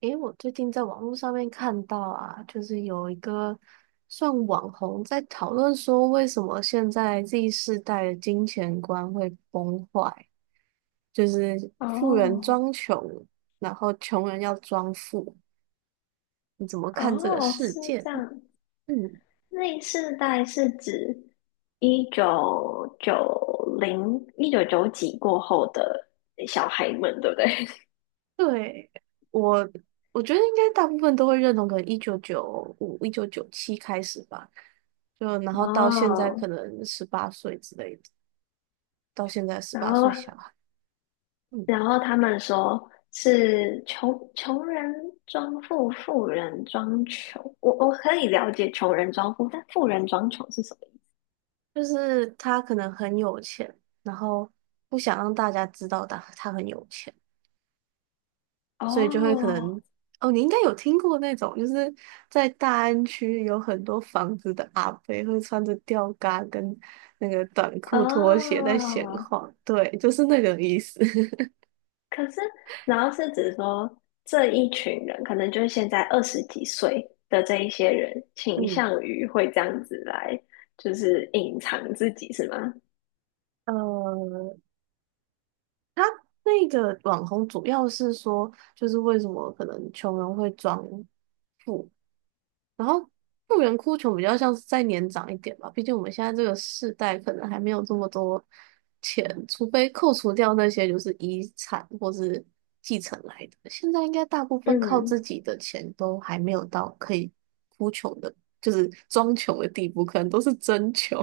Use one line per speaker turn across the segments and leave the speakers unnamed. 诶，我最近在网络上面看到啊，就是有一个算网红在讨论说，为什么现在 Z 世代的金钱观会崩坏，就是富人
哦
装穷，然后穷人要装富。你怎么看这个
哦，
事
是
件？
这样。
嗯，
那世代是指1990、一九九几过后的小孩们，对不对？
对，我我觉得应该大部分都会认同，可能1995、1997开始吧，就然 后到现在可
哦，
能十八岁之类的，到现在十
然
八
后
岁小孩。嗯
然后他们说是穷人装富，富人装穷。我可以了解穷人装富，但富人装穷是什么意
就是他可能很有钱，然后不想让大家知道他很有钱，
思？
所以就会可
哦
能哦，你应该有听过那种，就是在大安区有很多房子的阿飞，会穿着吊嘎跟那个短裤拖鞋在闲
哦
晃，对，就是那个意思。
可是，然后是指说这一群人，可能就是现在二十几岁的这一些人，倾
嗯，
向于会这样子来，就是隐藏自己，是吗？
呃，他那个网红主要是说，就是为什么可能穷人会装富，然后富人哭穷比较像是再年长一点吧，毕竟我们现在这个世代可能还没有这么多钱，除非扣除掉那些就是遗产或是继承来的。现在应该大部分靠
嗯
自己的钱都还没有到可以哭穷的，就是装穷的地步，可能都是真穷。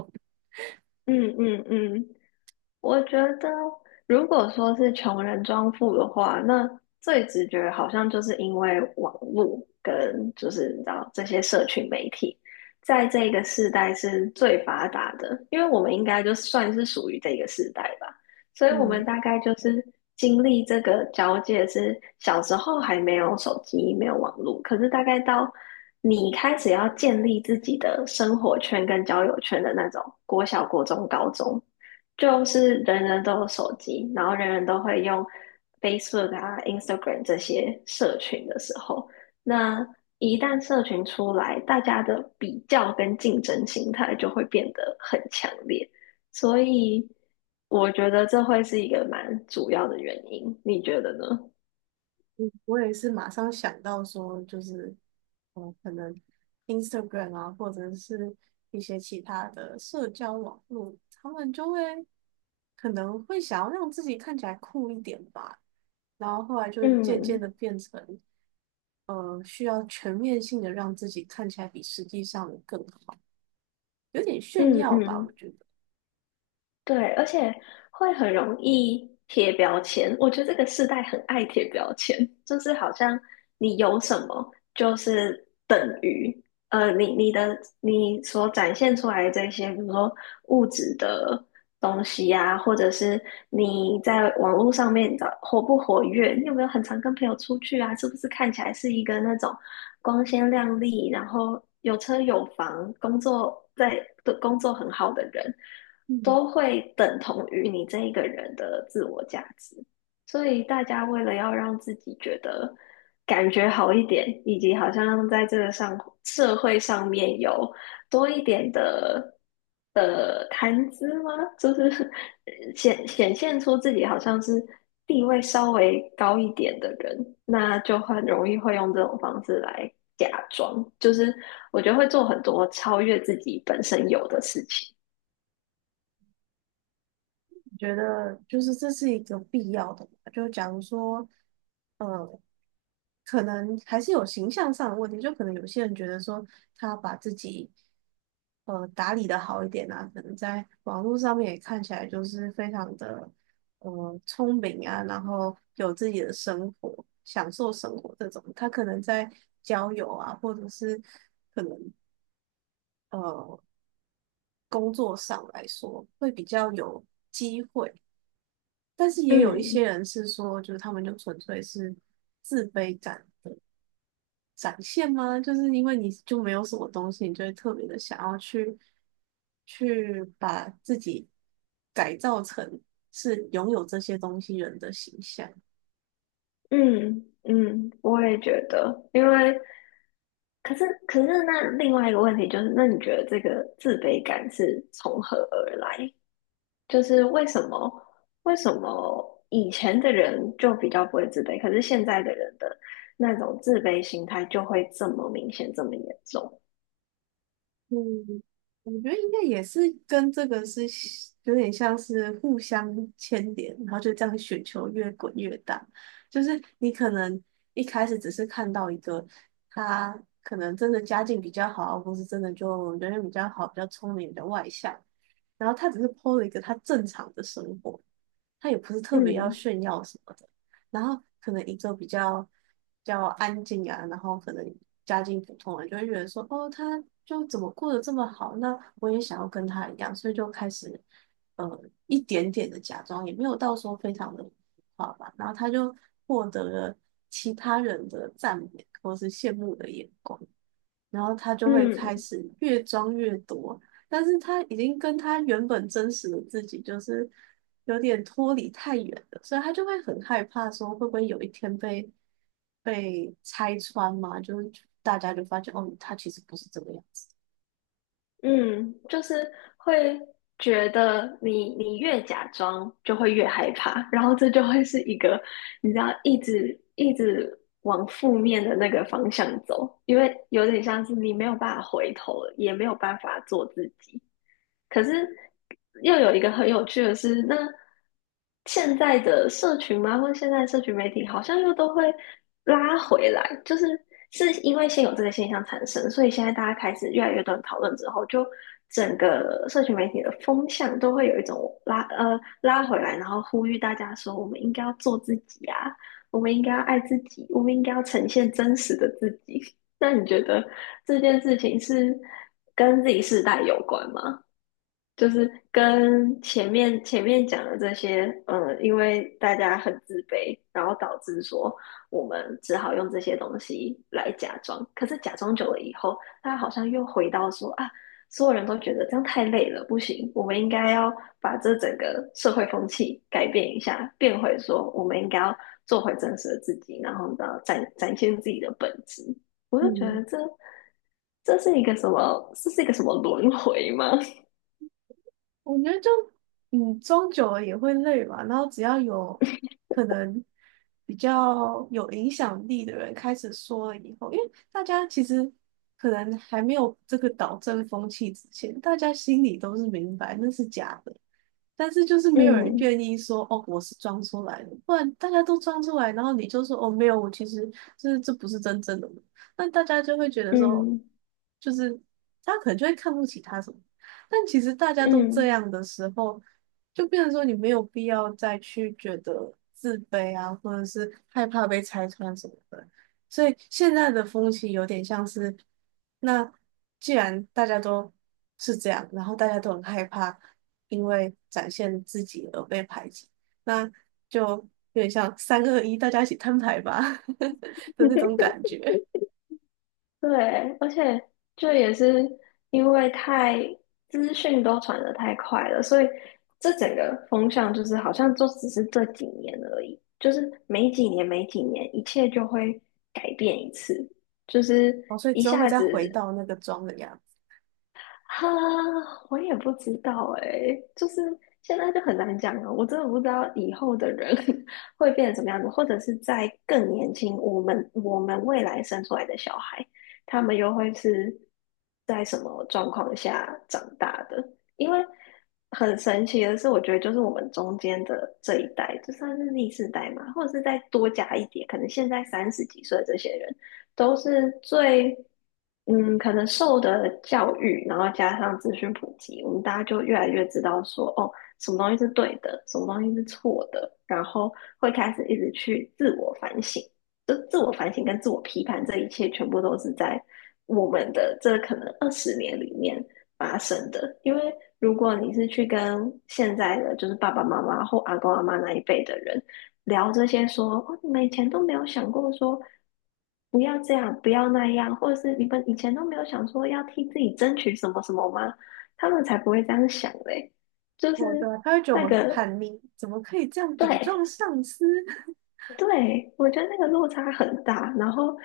嗯嗯嗯，我觉得，如果说是穷人装富的话，那最直觉好像就是因为网络跟就是你知道这些社群媒体，在这个世代是最发达的，因为我们应该就算是属于这个世代吧，所以我们
嗯，
大概就是经历这个交界是小时候还没有手机，没有网络，可是大概到你开始要建立自己的生活圈跟交友圈的那种国小、国中、高中。就是人人都有手机，然后人人都会用 Facebook 啊、Instagram 这些社群的时候，那一旦社群出来，大家的比较跟竞争心态就会变得很强烈，所以我觉得这会是一个蛮主要的原因，你觉得呢？
我也是马上想到说，就是可能 Instagram 啊，或者是一些其他的社交网络，他们就会可能会想要让自己看起来酷一点吧，然后后来就渐渐
嗯
的变成需要全面性的让自己看起来比实际上的更好，有点炫
嗯
耀吧，我
嗯。
觉得。
对，而且会很容易贴标签。我觉得这个世代很爱贴标签，就是好像你有什么就是等于，你所展现出来的这些，比如说物质的东西啊，或者是你在网络上面的活不活跃，你有没有很常跟朋友出去啊？是不是看起来是一个那种光鲜亮丽，然后有车有房，工作在的工作很好的人，都会等同于你这一个人的自我价值。所以大家为了要让自己觉得感觉好一点，以及好像在这个社会上面有多一点的谈资吗？就是 显现出自己好像是地位稍微高一点的人，那就很容易会用这种方式来假装，就是我觉得会做很多超越自己本身有的事情。
我觉得就是这是一个必要的嘛，就假如说，呃，可能还是有形象上的问题，就可能有些人觉得说他把自己打理的好一点啊，可能在网络上面也看起来就是非常的聪明啊，然后有自己的生活，享受生活这种，他可能在交友啊，或者是呃工作上来说会比较有机会。但是也有一些
嗯
人是说，就是他们就纯粹是自卑感的展现吗？就是因为你就没有什么东西，你就会特别的想要去把自己改造成是拥有这些东西人的形象。
嗯嗯，我也觉得，因为。可是，那另外一个问题就是，那你觉得这个自卑感是从何而来？就是为什么以前的人就比较不会自卑，可是现在的人的那种自卑心态就会这么明显，这么严重？
嗯，我觉得应该也是跟这个是有点像是互相牵连，然后就这样雪球越滚越大。就是你可能一开始只是看到一个他可能真的家境比较好，或是真的就人缘比较好、比较聪明、比较外向，然后他只是 p 了一个他正常的生活，他也不是特别要
嗯
炫耀什么的。然后可能一个比较安静啊，然后可能家境普通人就会觉得说，哦，他就怎么过得这么好，那我也想要跟他一样，所以就开始呃一点点的假装，也没有到说非常的好吧。然后他就获得了其他人的赞美或是羡慕的眼光。然后他就会开
嗯
始越装越多，但是他已经跟他原本真实的自己就是有点脱离太远了，所以他就会很害怕，说会不会有一天被拆穿嘛？就是大家就发现哦，他其实不是这个样子。
嗯，就是会觉得你越假装就会越害怕，然后这就会是一个你知道一直一直往负面的那个方向走，因为有点像是你没有办法回头了，也没有办法做自己。可是又有一个很有趣的是，那现在的社群嘛，或者现在的社群媒体，好像又都会拉回来，就是是因为先有这个现象产生，所以现在大家开始越来越多人讨论之后，就整个社群媒体的风向都会有一种拉回来，然后呼吁大家说，我们应该要做自己啊，我们应该要爱自己，我们应该要呈现真实的自己。那你觉得这件事情是跟自己世代有关吗？就是跟前面讲的这些，因为大家很自卑，然后导致说我们只好用这些东西来假装。可是假装久了以后，他好像又回到说啊，所有人都觉得这样太累了，不行，我们应该要把这整个社会风气改变一下，变回说我们应该要做回真实的自己，然后呢，展现自己的本质。我就觉
嗯，
得这是一个什么？这是一个什么轮回吗？
我觉得就装久了也会累嘛。然后只要有可能比较有影响力的人开始说了以后，因为大家其实可能还没有这个导正风气之前，大家心里都是明白那是假的，但是就是没有人
嗯。
愿意说哦，我是装出来的，不然大家都装出来，然后你就说哦，没有，我其实这不是真正的我，那大家就会觉得说，
嗯
就是他可能就会看不起他什么。但其实大家都这
嗯，
样的时候，就变成说你没有必要再去觉得自卑啊，或者是害怕被拆穿什么的。所以现在的风气有点像是，那既然大家都是这样，然后大家都很害怕因为展现自己而被排挤，那就有点像三二一，大家一起摊牌吧 的那种 感觉。
对，而且这也是因为资讯都传的太快了，所以这整个风向就是好像就只是这几年而已，就是每几年每几年，一切就会改变一次，就是
哦，所以
一
之后会
下
再回
子
到那个妆的样子。
哈，我也不知道诶，就是现在就很难讲了。我真的不知道以后的人 会变成什么样子，或者是在更年轻，我们未来生出来的小孩，他们又会是在什么状况下长大的？因为很神奇的是，我觉得就是我们中间的这一代，就算是 Z 世代嘛，或者是再多加一点，可能现在三十几岁的这些人。都是最可能受的教育，然后加上资讯普及，我们大家就越来越知道说哦，什么东西是对的，什么东西是错的，然后会开始一直去自我反省。就自我反省跟自我批判，这一切全部都是在我们的这可能20年里面发生的。因为如果你是去跟现在的就是爸爸妈妈或阿公阿妈那一辈的人聊这些说，哦，你们以前都没有想过说不要这样，不要那样，或者是你们以前都没有想说要替自己争取什么什么吗？他们才不会这样想嘞，就是
好的，他会觉得我
那
们很
个
叛逆，怎么可以这样顶
对，
撞上司？
对，我觉得那个落差很大，然后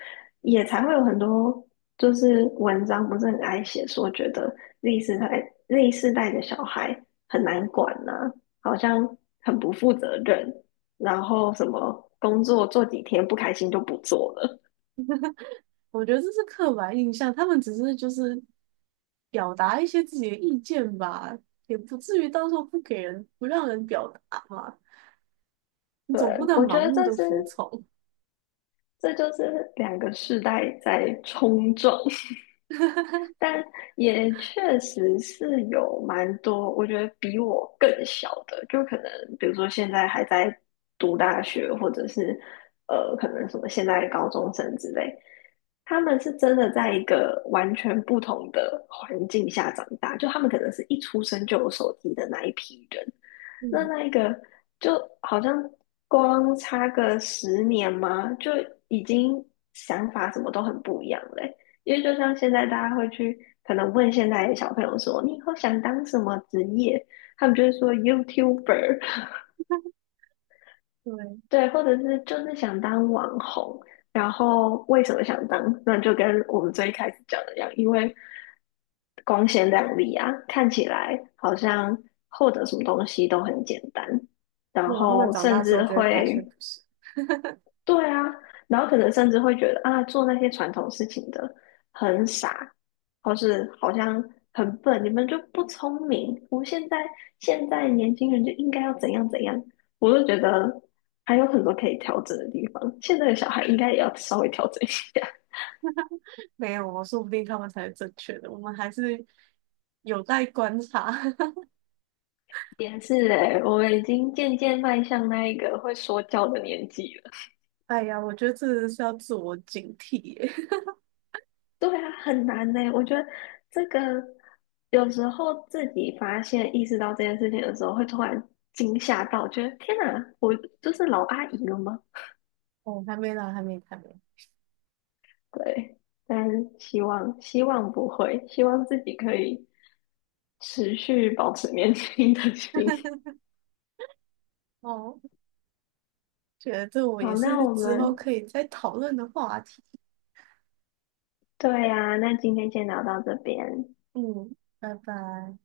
也才会有很多就是文章不是很爱写说，觉得 Z 世代的小孩很难管呐、好像很不负责任，然后什么工作做几天不开心就不做了。
我觉得这是刻板印象，他们只是就是表达一些自己的意见吧，也不至于到时候不让人表达嘛。你
对，
总不能
我觉
盲
得
目
这
的
是
服从。
这就是两个世代在冲撞。但也确实是有蛮多，我觉得比我更小的，就可能比如说现在还在读大学，或者是可能什么现在高中生之类，他们是真的在一个完全不同的环境下长大，就他们可能是一出生就有手机的那一批人，那
嗯，
那一个就好像光差个十年嘛，就已经想法什么都很不一样嘞。因为就像现在大家会去可能问现在的小朋友说，你以后想当什么职业？他们就会说 YouTuber,
对。
对，或者是就是想当网红。然后为什么想当？那就跟我们最开始讲的一样，因为光鲜亮丽啊，看起来好像获得什么东西都很简单，然
然后他们
后
长大
甚
之后
至
就会发现
会
不是，
对啊，然后可能甚至会觉得啊，做那些传统事情的很傻，或是好像很笨，你们就不聪明。我们现在年轻人就应该要怎样怎样，我就觉得还有很多可以调整的地方。现在的小孩应该也要稍微调整一下。
没有哦，说不定他们才是正确的，我们还是有待观察。
也是诶，我们已经渐渐迈向那一个会说教的年纪了。
哎呀，我觉得这是要自我警惕耶。
对啊，很难呢。我觉得这个有时候自己发现、意识到这件事情的时候，会突然惊吓到，觉得天哪，我就是老阿姨了吗？
哦，还没啦，还没，还没。
对，但是希望不会，希望自己可以持续保持年轻的心。
哦。觉得这 我
好，
也
那
是
我
之后
们
可以再讨论的话题。
对呀、那今天先聊到这边。
嗯，拜拜。